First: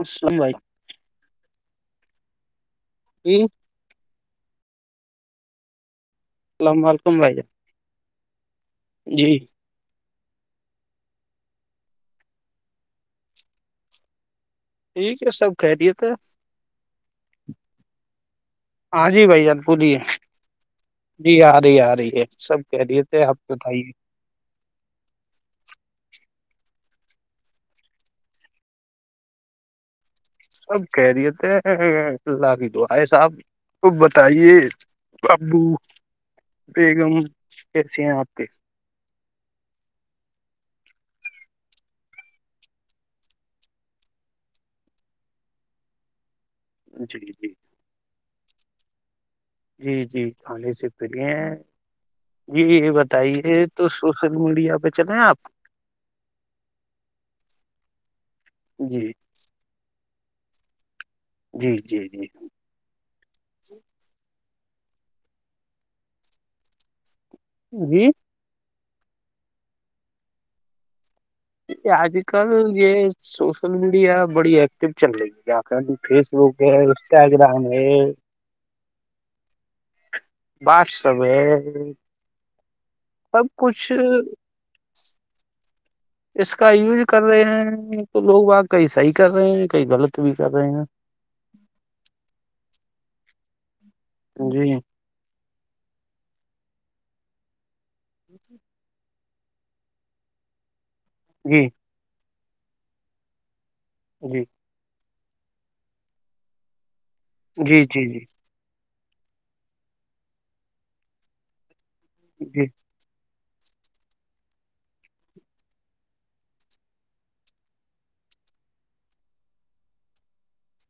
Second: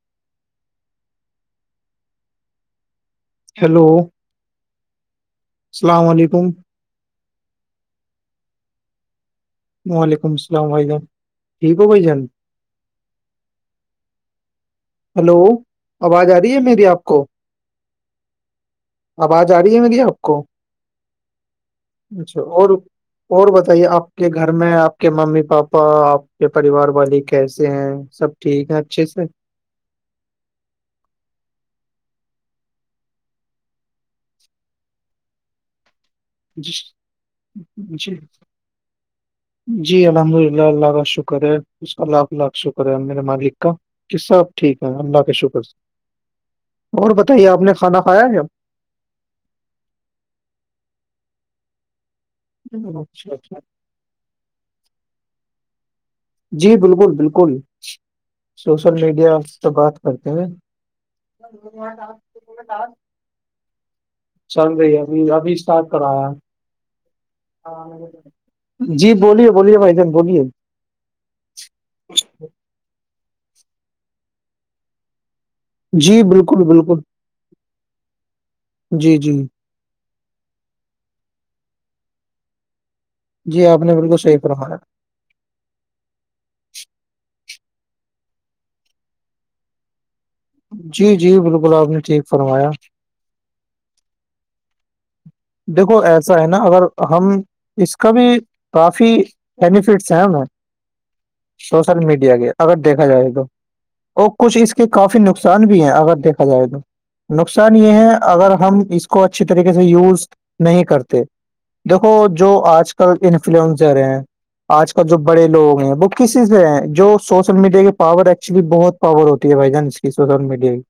اسلم بھ پی ہیلو السلام علیکم السلام علیکم بھائییا جی وعلیکم السلام وائی جان ٹھیک ہو بھائی جان ٹھیک ہے ہلو سب خیریت ہے آواز آ رہی ہے میری آپ کو ہاں جی بھائی آواز آ ج رہی پوروری میری ہے آپ کو جی ی رہی یار سب کہہ رہیے تھے اب تو بھائی کہ گھر میں آپ کے ممی پاپا آپ کے پریوار والی کیسے ہیں سب ٹھیک ہیں اچھے سے سب کہہ دیے تھے اللہ کی د آئے صاحب وہ بتائیے ابو جی بیگم کیسے جی ہیں آپ کے جی الحمد للہ اللہ کا شکر ہے اس کا لاکھ لاکھ شکر ہے میرے مالک کا کہ سب ٹھیک ہے اللہ کا شکر اور جی بتائیے جی آپ نے کھانا کھایا ہے جب جی جی کھانے سے فری ہیں جی یہ اچھا اچھا، بتائیے تو سوشل میڈیا پہ چلیں آپ جی بالکل بالکل سوشل جی میڈیا سے بات کرتے ہیں جی د آ جی جی آ چل رہی ابھی ابھی اسٹارٹ کرایا جی جی بولیے بولیے بائیدن بولیے آج کل یہ سوشل میڈیا بڑی ایکٹیو چل رہی ہےپ جی فیس بک بالکل ہے بالکل انسٹاگرام ہے جی جی بات س میں جی آپ نے بالکل صحیح فمایا اس کا یوز کر رہے ہیں تو لوگ آ کہیں صحیح کر رہے ہیں کہیں غلط بھی کر رہے ہیں جی جی بالکل آپ نے ٹھیک فرمایا جوئیے دیکھو ایسا ہے نا اگر ہم اس کا بھی کافی بینیفٹس ہیں ہمیں جی س سل میڈیا کے اگر دیکھا جائے تو اور جی کچھ اس کافی نقصان بھی ہیں اگر دیکھا جائے تو نقصان جی یہ جی ہے اگر ہم اس کو اچھی طریقے سے یوز نہیں کرتے دیکھو جو جی آج کل کل انفلوئنزر ہیں آج کل جو بڑے لوگ ہیں وہ کسی سے ہیں جو سوشل میڈیا کے پاور ایکچولی بہت خبر ہوتی ہے بائی چانس کی سوشل میڈیا کی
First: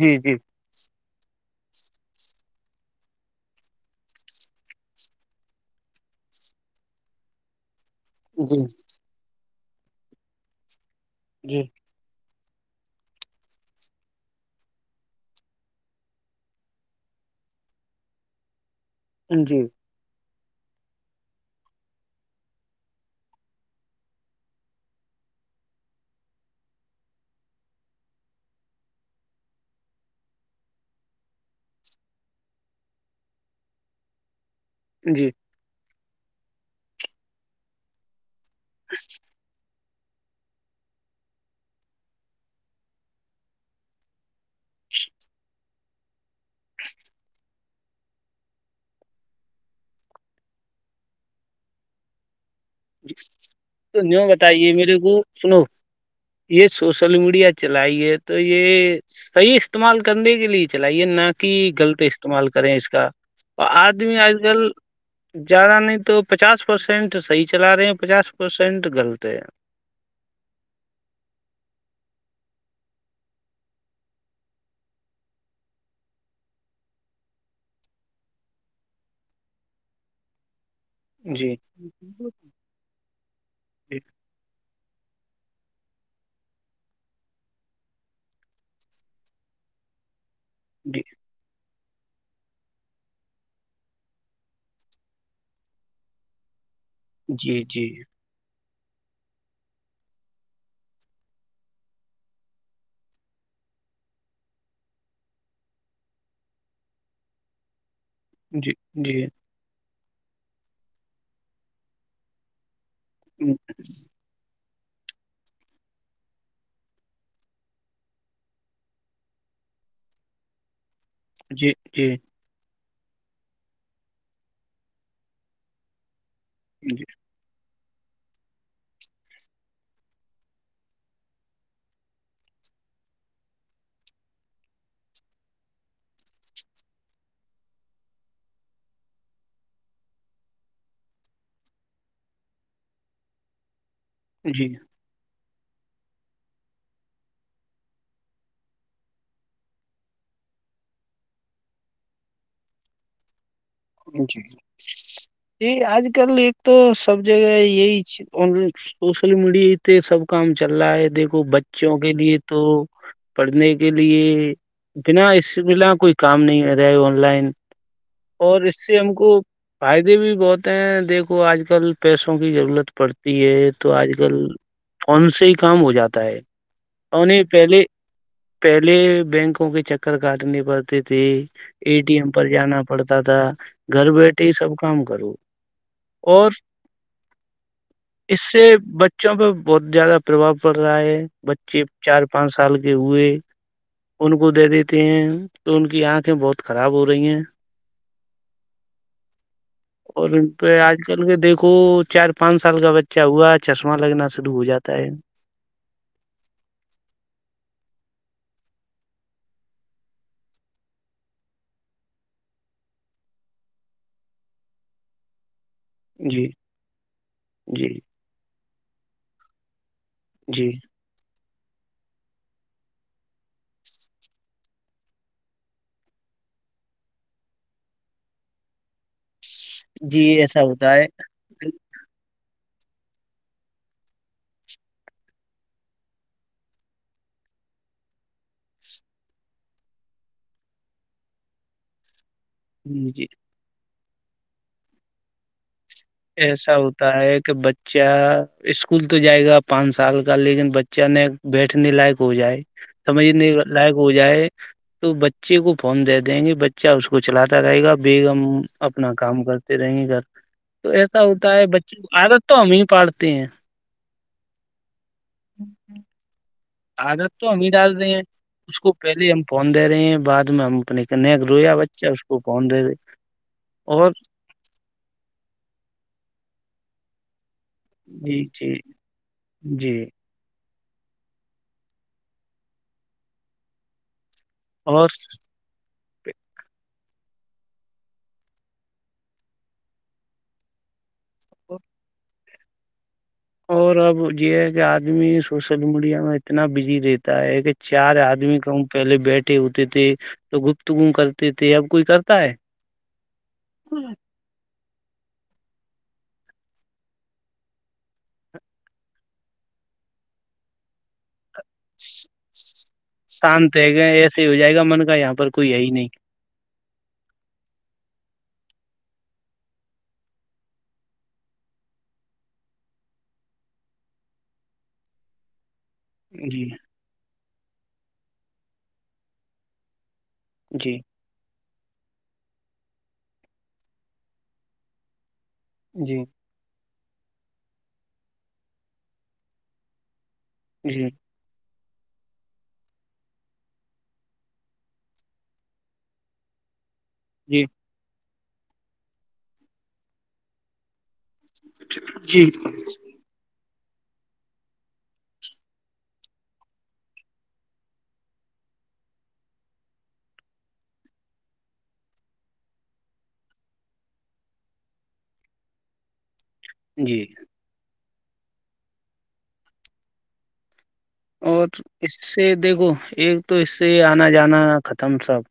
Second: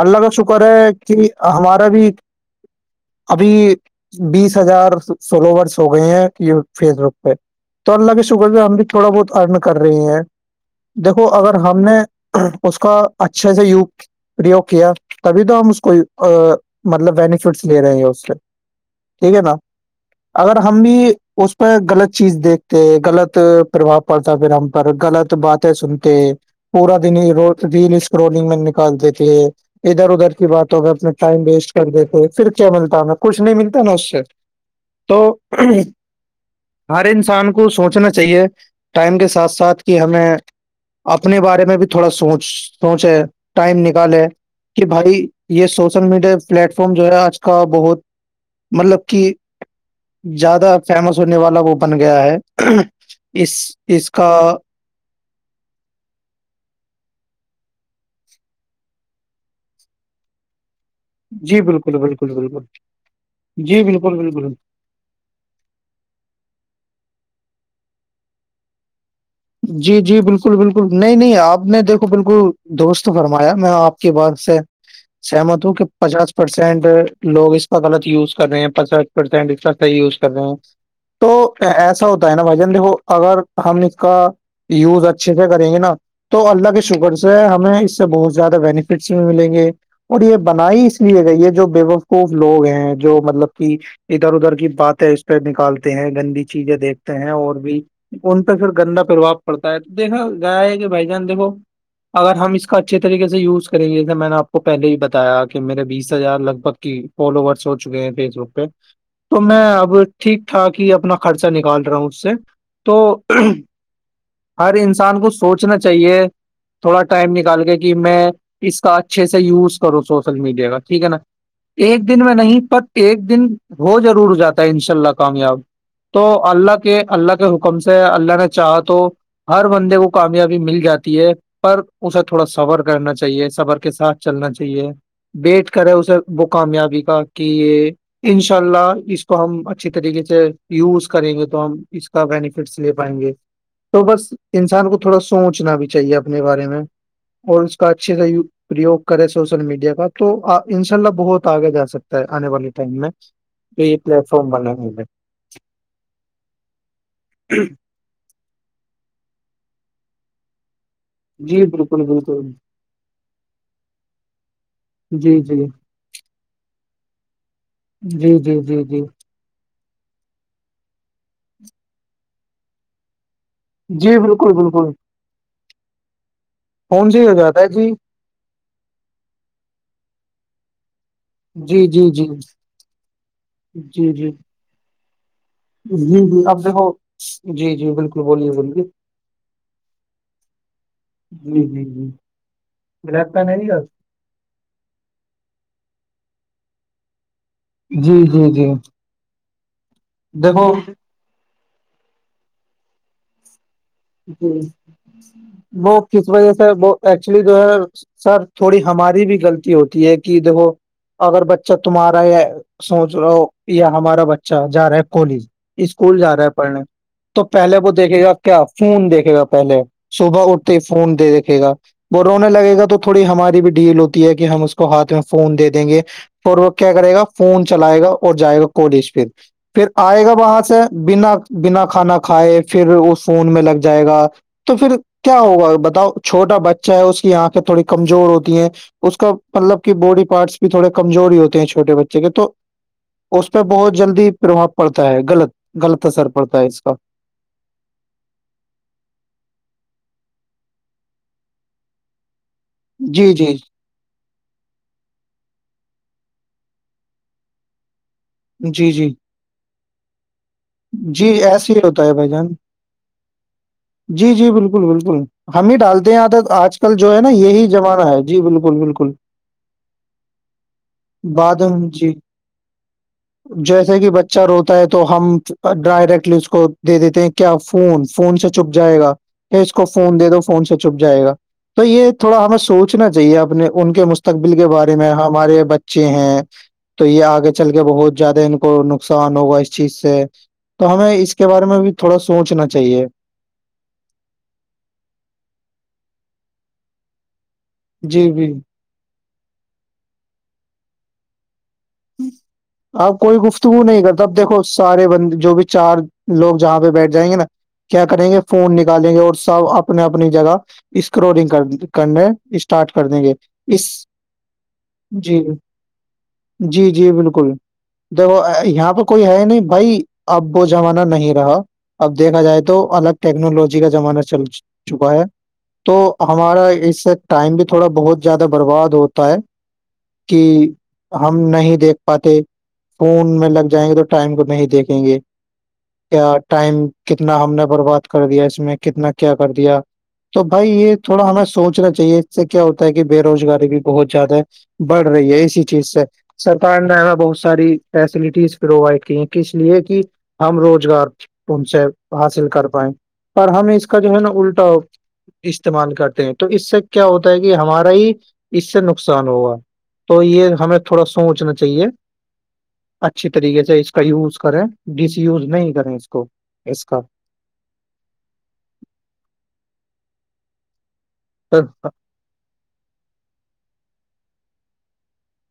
جی اللہ کا جی جی جی شکر ہے کہ ہمارا بھی ابھی بیس ہزار سولو ورس ہو گئی ہیں فیس بک پہ تو اللہ کے شکر سے ہم بھی تھوڑا بہت ارن کر رہے ہیں دیکھو اگر جی ہم نے اس کا اچھے سےا یوگ پو کیا تبھی تو ہم اس کو مطلب بینیفٹس لے رہے ہیں اس ٹھیک ہے ن جی اگر ہم بھی اس پہ غلط چیز دیکھتے غلط پرباؤ پڑتا پھر ہم پر غلط باتیں سنتے ہیں پورا دن ریل اسک رولنگ میں نکال دیتے ہے ادھر ادھر کی بات ہو میں اپنا ٹائم ویسٹ کر دیتے پھر کیا ملتا ہے کچھ نہیں ملتا نا اس سے تو جی ہر انسان کو سوچنا چاہیے ٹائم کے ساتھ ساتھ کہ ہمیں اپنے بارے میں بھی تھوڑا سوچ سوچے ٹائم نکالے کہ بھائی یہ سوشل میڈیا پلیٹ فارم جو ہے آج کا بہت مطلب کہ زیادہ فیمس ہونے والا وہ بن گیا ہے اس اس کا یر وہ سنو یہ سوشل میڈیا چلائی ہے تو یہ صحیح استعمال کرنے کے لیے چلائیے نہ کہ جی بالکل غلط بالکل استعمال بالکل کریں اس کا اور جی بالکل آدمی آج بالکل کل زیادہ نہیں تو پچاس پرسینٹ صحیح چلا رہے ہیں پچاس پرسینٹ غلط ہے جی جی بالکل بالکل نہیں نہیں آپ نے دیکھو بالکل دوست فرمایا میں آپ کی بات سے سہمت ہوں کہ پچاس پرسینٹ لوگ اس کا غلط یوز کر رہے ہیںچاس حیح ز ہیں تو جی ایسا ہوتا ہے نا بھائی جان دیکو اگر ہم نے کا یوز اچھے سے کریں گے نا تو اللہ کے شوگر سے ہمیں اس سے بہت زیادہ بینیفٹس بھی ملیں گے اور یہ بنائی اس جی لیے گئی ہے جو بے خوب لوگ ہیں جو مطلب کہ ادھر ادھر کی باتیں اس پہ نکالتے ہیں گندی چیزیں دیکھ ہیں اور جی بھی جی ان پہ پھر گندا پرباب پڑتا ہے دیکھا گایا ہے کہ بھائی جان دیکھو اگر ہم اس کا اچھے طریقے سے یوز کریں گے جیسے میں نے آپ کو پہلے ہی بتایا کہ میرے بیس ہزار لگ بھگ کی فالوورس ہو چکے ہیں پ پہ جی جی تو میں اب ٹھیک ٹھاک ہی اپنا خرچہ نکال رہا ہوں اس سے تو [unintelligible] [inaudible] ہر انسان کو سوچنا چاہیے تھوڑا ٹائم نکال کے کہ میں اس کا اچھے سے یوز کروں سوشل میڈیا کا ٹھیک ہے نا جی ایک جی دن میں نہیں پر ایک دن ہو ضرور جاتا ہے ان شاء اللہ کامیاب تو اللہ کے جی اللہ کے حکم سے اللہ نے چاہا تو ہر بندے کو کامیابی مل جاتی ہے پر اسے تھوڑا صبر کرنا چاہیے صبر کے ساتھ چلنا چاہیے وٹ کرے اسے وہ کامیابی کا کہ یہ انشاء اللہ اس کو ہم اچھی طریقے سے یوز کریں گے تو ہم اس کا بینیفٹس لے پائیں گے تو بس جی انسان کو تھوڑا سوچنا بھی چاہیے اپنے بارے میں اور اس کا اچھے سے پرریوگ کرے سوشل میڈیا کا تو ان شاء اللہ بہت آگے جا سکتا ہے آنے والے ٹائم میں تو یہ پلیٹ ی فارم بنا ہوا ہے یہ آج کل ایک تو سب جگہ یہی اور سوشل میڈیات سب کام چل رہا ہے دیک کو جی بچوں بالکل کے لیے بالکل تو پڑھنے کے لیے بنا جی اس جی بلا کوئی کام نہیں آ رہا ہے آن لائن جی جی اور جی اس سے جی ہم کو فائدے بھی بہت ہیں دیکھو آج کل پیسوں کی ضرورت پڑتی ہے تو آج جی کل بالکل بالکل فون سے ہی کام ہو جاتا ہے فون سے ہی ہو اوریں جاتا ہے پہلے جی پہلے بینکوں کے چکر کاٹنی پڑتی تھی جی ا جی ٹی جی ایم پر جانا پڑتا تھا گھر جی جی بیٹھے سب کام کروں جی جی اور اب دیکھو جی جی بالکل اس بولیے سے بولیے بچوں پہ بہت زیادہ پرباؤ پڑ رہا ہے جی بچے جی جی چار پانچ سال کے ہوئے [unintelligible] ان کو دے دیتے ہیں تو ان کی آنکھیں بہت خراب ہو رہی ہیں جی جی جی اور ان دیکھو پہ آج کل کے دیکھو چار پانچ سال کا بچہ ہوا چشمہ لگنا شروع جی ہو جاتا ہے وہ کس وجہ سےر وہ ایکچولی جو ہے سر تھوڑی ہماری بھی غلطی ہوتی ہے کہ دیکھو اگر بچہ تمہارا یا سوچ رہا ہو یا ہمارا بچہ جا رہا ہے کالج اسکول جا رہا جی ہے پڑھنے تو پہلے جی وہ دیکھے گا کیا فون دیکھے گا پہلے صبح جی اٹھتے فون د دکھے گا وہ رونے لگے گا تو تھوڑی ہماری بھی ڈیل ہوتی ہے کہ ہم اس کو ہاتھ میں فون دے دیں گے اور وہ کیا کرے گا فون چلائے گا اور جائے گا کالج پھر پھر جی آئے گا وہاں ایسا سے ہوتا ہے بنا بنا کھانا کھائے پھر وہ فون میں لگ جائے گا تو پھر کیا ہوگا بتاؤ چھوٹا بچہ ہے اس کی آنکھیں تھوڑی کمزور ہوتی ہیں اس کا مطلب کہ باڈی پارٹس بھی تھوڑے کمزوری ہوتے ہیں چھوٹے بچے کے تو ہمم جی اس پہ بہت جلدی پرباؤ پڑتا ہے غلط غلط اثر پڑتا ہے ایسا اس کا ہوتا ہے کہ بچے بچا اسکول تو جائے گا پانچ سال کا لیکن بچہ ن بیٹھنے لائق ہو جائے سمج جی جی نہیں لائک ہو جائے تو بچے کو فون دے دیں گے بچہ اس کو چلاتا رہے گا بیگم جی جی اپنا کام کرتے رہیں گے تو ایسا جی ہوتا ہے ایسے ہی بچوں ہوتا کو بھائی عادت جان تو ہم ہی پڑتے ہیں جی جی بالکل بالکل ہم ہی ڈالتے ہیں یہاں تک آج کل جو ہے نا عادت تو ہم یہی ہی ڈال زمانہ رہے ہیں ہے جی اس بالکل کو بالکل پہلے ہم فون دے رہے ہیں بعد میں ہم اپنے ک بعد رویا ہم- بچہ جی اس کو اس کو فون دے دے جیسے کہ بچہ روتا ہے تو ہم ڈائریکٹلی اس کو دے دیتے ہیں کیا فون فون جی سے چپ جی جائے گا کہ اس کو جی فون دے دو فون سے چپ جائے گا تو یہ تھوڑا ہمیں سوچنا چاہیے اپنے ان کے مستقبل کے بارے اور میں ہمارے بچے ہیں تو یہ آگے چل کے بہت زیادہ ان کو نقصان ہوگا اس چیز سے تو ہمیں اس کے بارے میں بھی تھوڑا سوچنا چاہیے اور اب یہ ہے کہ آدمی سوشل میڈیا میں اتنا بزی رہتا ہے کہ چار جی جی آدمی کا پہلے بیٹھے ہوتے تھے تو گپت کرتے تھے اب کوئی کرتا ہے آپ کوئی گفتگو نہیں کرتا اب دیکھو سارے بند جو بھی چار لوگ جہاں پہ بیٹھ جائیں گے نا کیا کریں گے فون نکالیں گے اور سب اپنے اپنی جگہ اسکرولنگ کر کرنے اسٹارٹ کر دیں گے شانت اس جی یہی نہیں جی جی بالکل دیک یہاں پہ کوئی ہے نہیں بھائی اب وہ زمانہ نہیں رہا اب دیکھا جائے تو الگ ٹیکنالوجی کا زمانہ چل چکا ہے تو جی ہمارا اس سے ٹائم بھی تھوڑا بہت زیادہ برباد ہوتا ہے کہ جی ہم نہیں دیکھ پاتے فون میں لگ جائیں گے تو ٹائم کو نہیں دیکھیں گے جی کیا ٹائم کتنا ہم نے برباد کر دیا اس میں کتنا کیا کر دیا تو بھائی یہ جی تھوڑا ہمیں سوچنا چاہیے سے کیا ہوتا ہے کہ بے روزگاری بھی بہت زیادہ بڑھ رہی ہے اسی چیز سے سرکار نے بہت جی ساری فیسلٹیز پرووائڈ کیے کہ اس لیے کہ ہم روزگار ان سے حاصل جی کر پائیں پر ہم اس کا جو ہے نا الٹا استعمال کرتے ہیں تو اس سے کیا ہوتا ہے کہ ہمارا ہی اس سے نقصان ہوگا تو یہ ہمیں تھوڑا سوچنا چاہیے اچھی طریقے سے اس کا یوز کریں ڈس وز نہیں کریں اس کو اس کا جی اور جی اس سے دیکھو ایک تو اس سے آنا جانا ختم سب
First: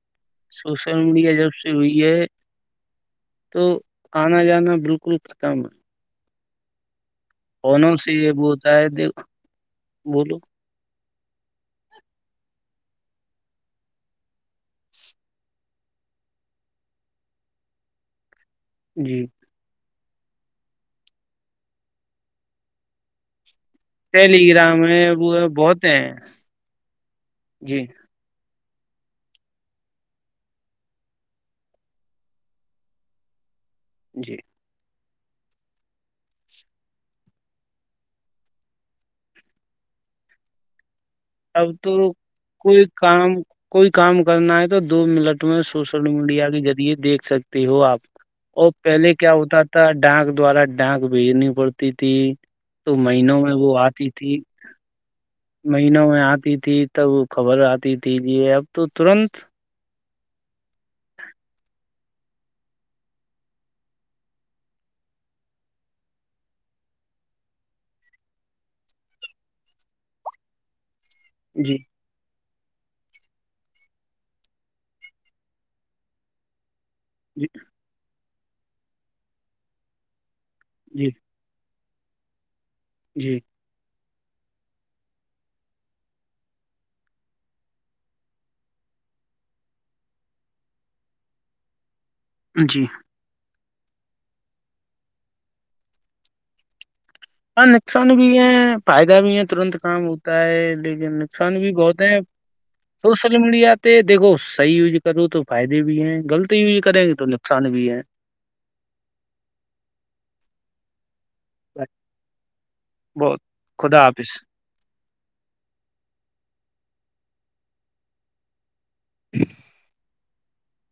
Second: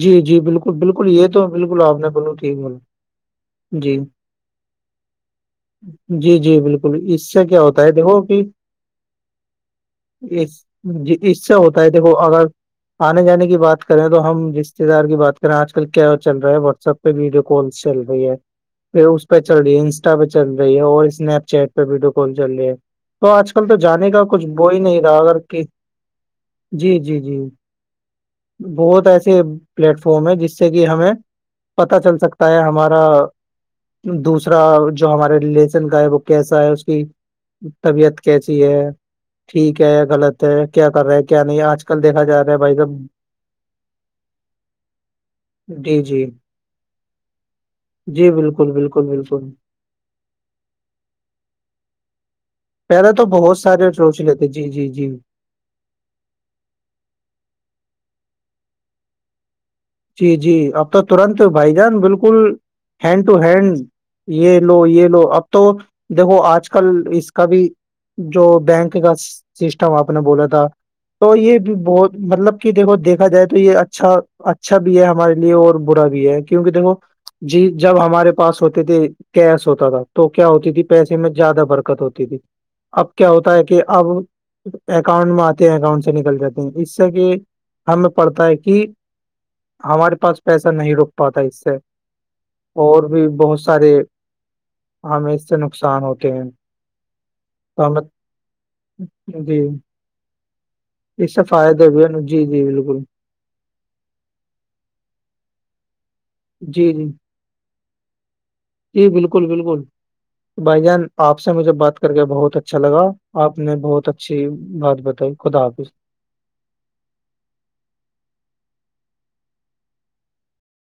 جی جی بالکل سوشل بالکل یہ میڈیا تو جب سے بالکل آپ ہوئی نے ہے بولو تھی بول تو آنا جانا بالکل ختم ہے جی جی بالکل اس سے کیا ہوتا ہے فونوں سے دیکھو یہ کہ وہ ہوتا ہے دیکھ بولو اس جی اس سے ہوتا ہے دیکھو اگر آنے جانے کی بات کریں تو ہم رشتے دار کی بات کریں آج کل کیا چل رہا ہے واٹسپ پہ ویڈیو کنس چل رہی ہے پھر جی اس پہ چل رہی ہے انسٹا پہ چل رہی ہے اور اسنیپ چیٹ پہ ویڈیو کال چل رہی ہے تو آج کل تو جانے کا کچھ ٹیلی وہو ہی گرام ہے نہیں رہا وہ اگر ہے، کہ بہت ہیں جی جی جی بہت ایسا پلیٹ فارم ہے جس سے کہ ہمیں پتا چل سکتا ہے ہمارا جی دوسرا جو ہمارے ریلیشن کا ہے وہ کیسا ہے اس کی طبیعت کیسی ہے ٹھیک ہے غلط کیا کر رہے ہیں کیا نہیں اب آج تو کل دیکھا جا رہا ہے بھائی کوئی جب کام کوئی کام کرنا ہے تو دو منٹ جی سوشل جی میڈیا کے ذریعے دیکھ سکتے ہو آپ جی اور بالکل بالکل پہلے کیا بالکل ہوتا تھا ڈانک دوارا ڈانک بھیجنی پڑتی تھی تو پہلے مہینوں میں بہت وہ سارے آتی سوچ تھی لیتے جی جی جی مہینوں میں آتی تھی تب خبر آتی تھی یہ اب تو ترنت جی جی اب تو ترنت بھائی جان بالکل ہینڈ ٹو ہینڈ یہ لو یہ لو اب تو دیکھو آج کل اس کا بھی جو بینک کا سسٹم آپ نے بولا تھا تو یہ بھی جی بہت مطلب کہ دیکھو دیکھا جائے تو یہ اچھا اچھا بھی ہے ہمارے لیے اور برا بھی ہے کیونکہ دیکھو جی جب ہمارے پاس ہوتے تھے کیش ہوتا تھا تو کیا ہوتی تھی جی پیسے میں زیادہ برکت ہوتی تھی اب کیا جی ہوتا ہے کہ اب اکاؤنٹ میں آتے ہیں اکاؤنٹ سے نکل جاتے ہیں اس سے کہ ہمیں پڑتا ہے کہ ہمارے پاس پیسہ نہیں رک پاتا اس سے جی اور بھی بہت سارے ہم اس سے نقصان ہوتے ہیں ہاں تو ہمیں نقصان بھی ہے فائدہ بھی ہے جی ترنت کام ہوتا ہے لیکن اس سے نقصان بھی فائدے بہت ہے ہیں۔ جی جی بالکل سوشل میڈیا آ پ دھو صحیح یوز کرو تو فائدے بھی ہیں غلط یوز جی کریں جی گے تو نقصان بھی ہے جی بالکل بالکل بھائی جان آپ سے مجھے بات کر کے بہت اچھا لگا بہت آپ نے خدا بہت حافظ اچھی بات بتائی خدا حافظ [inaudible]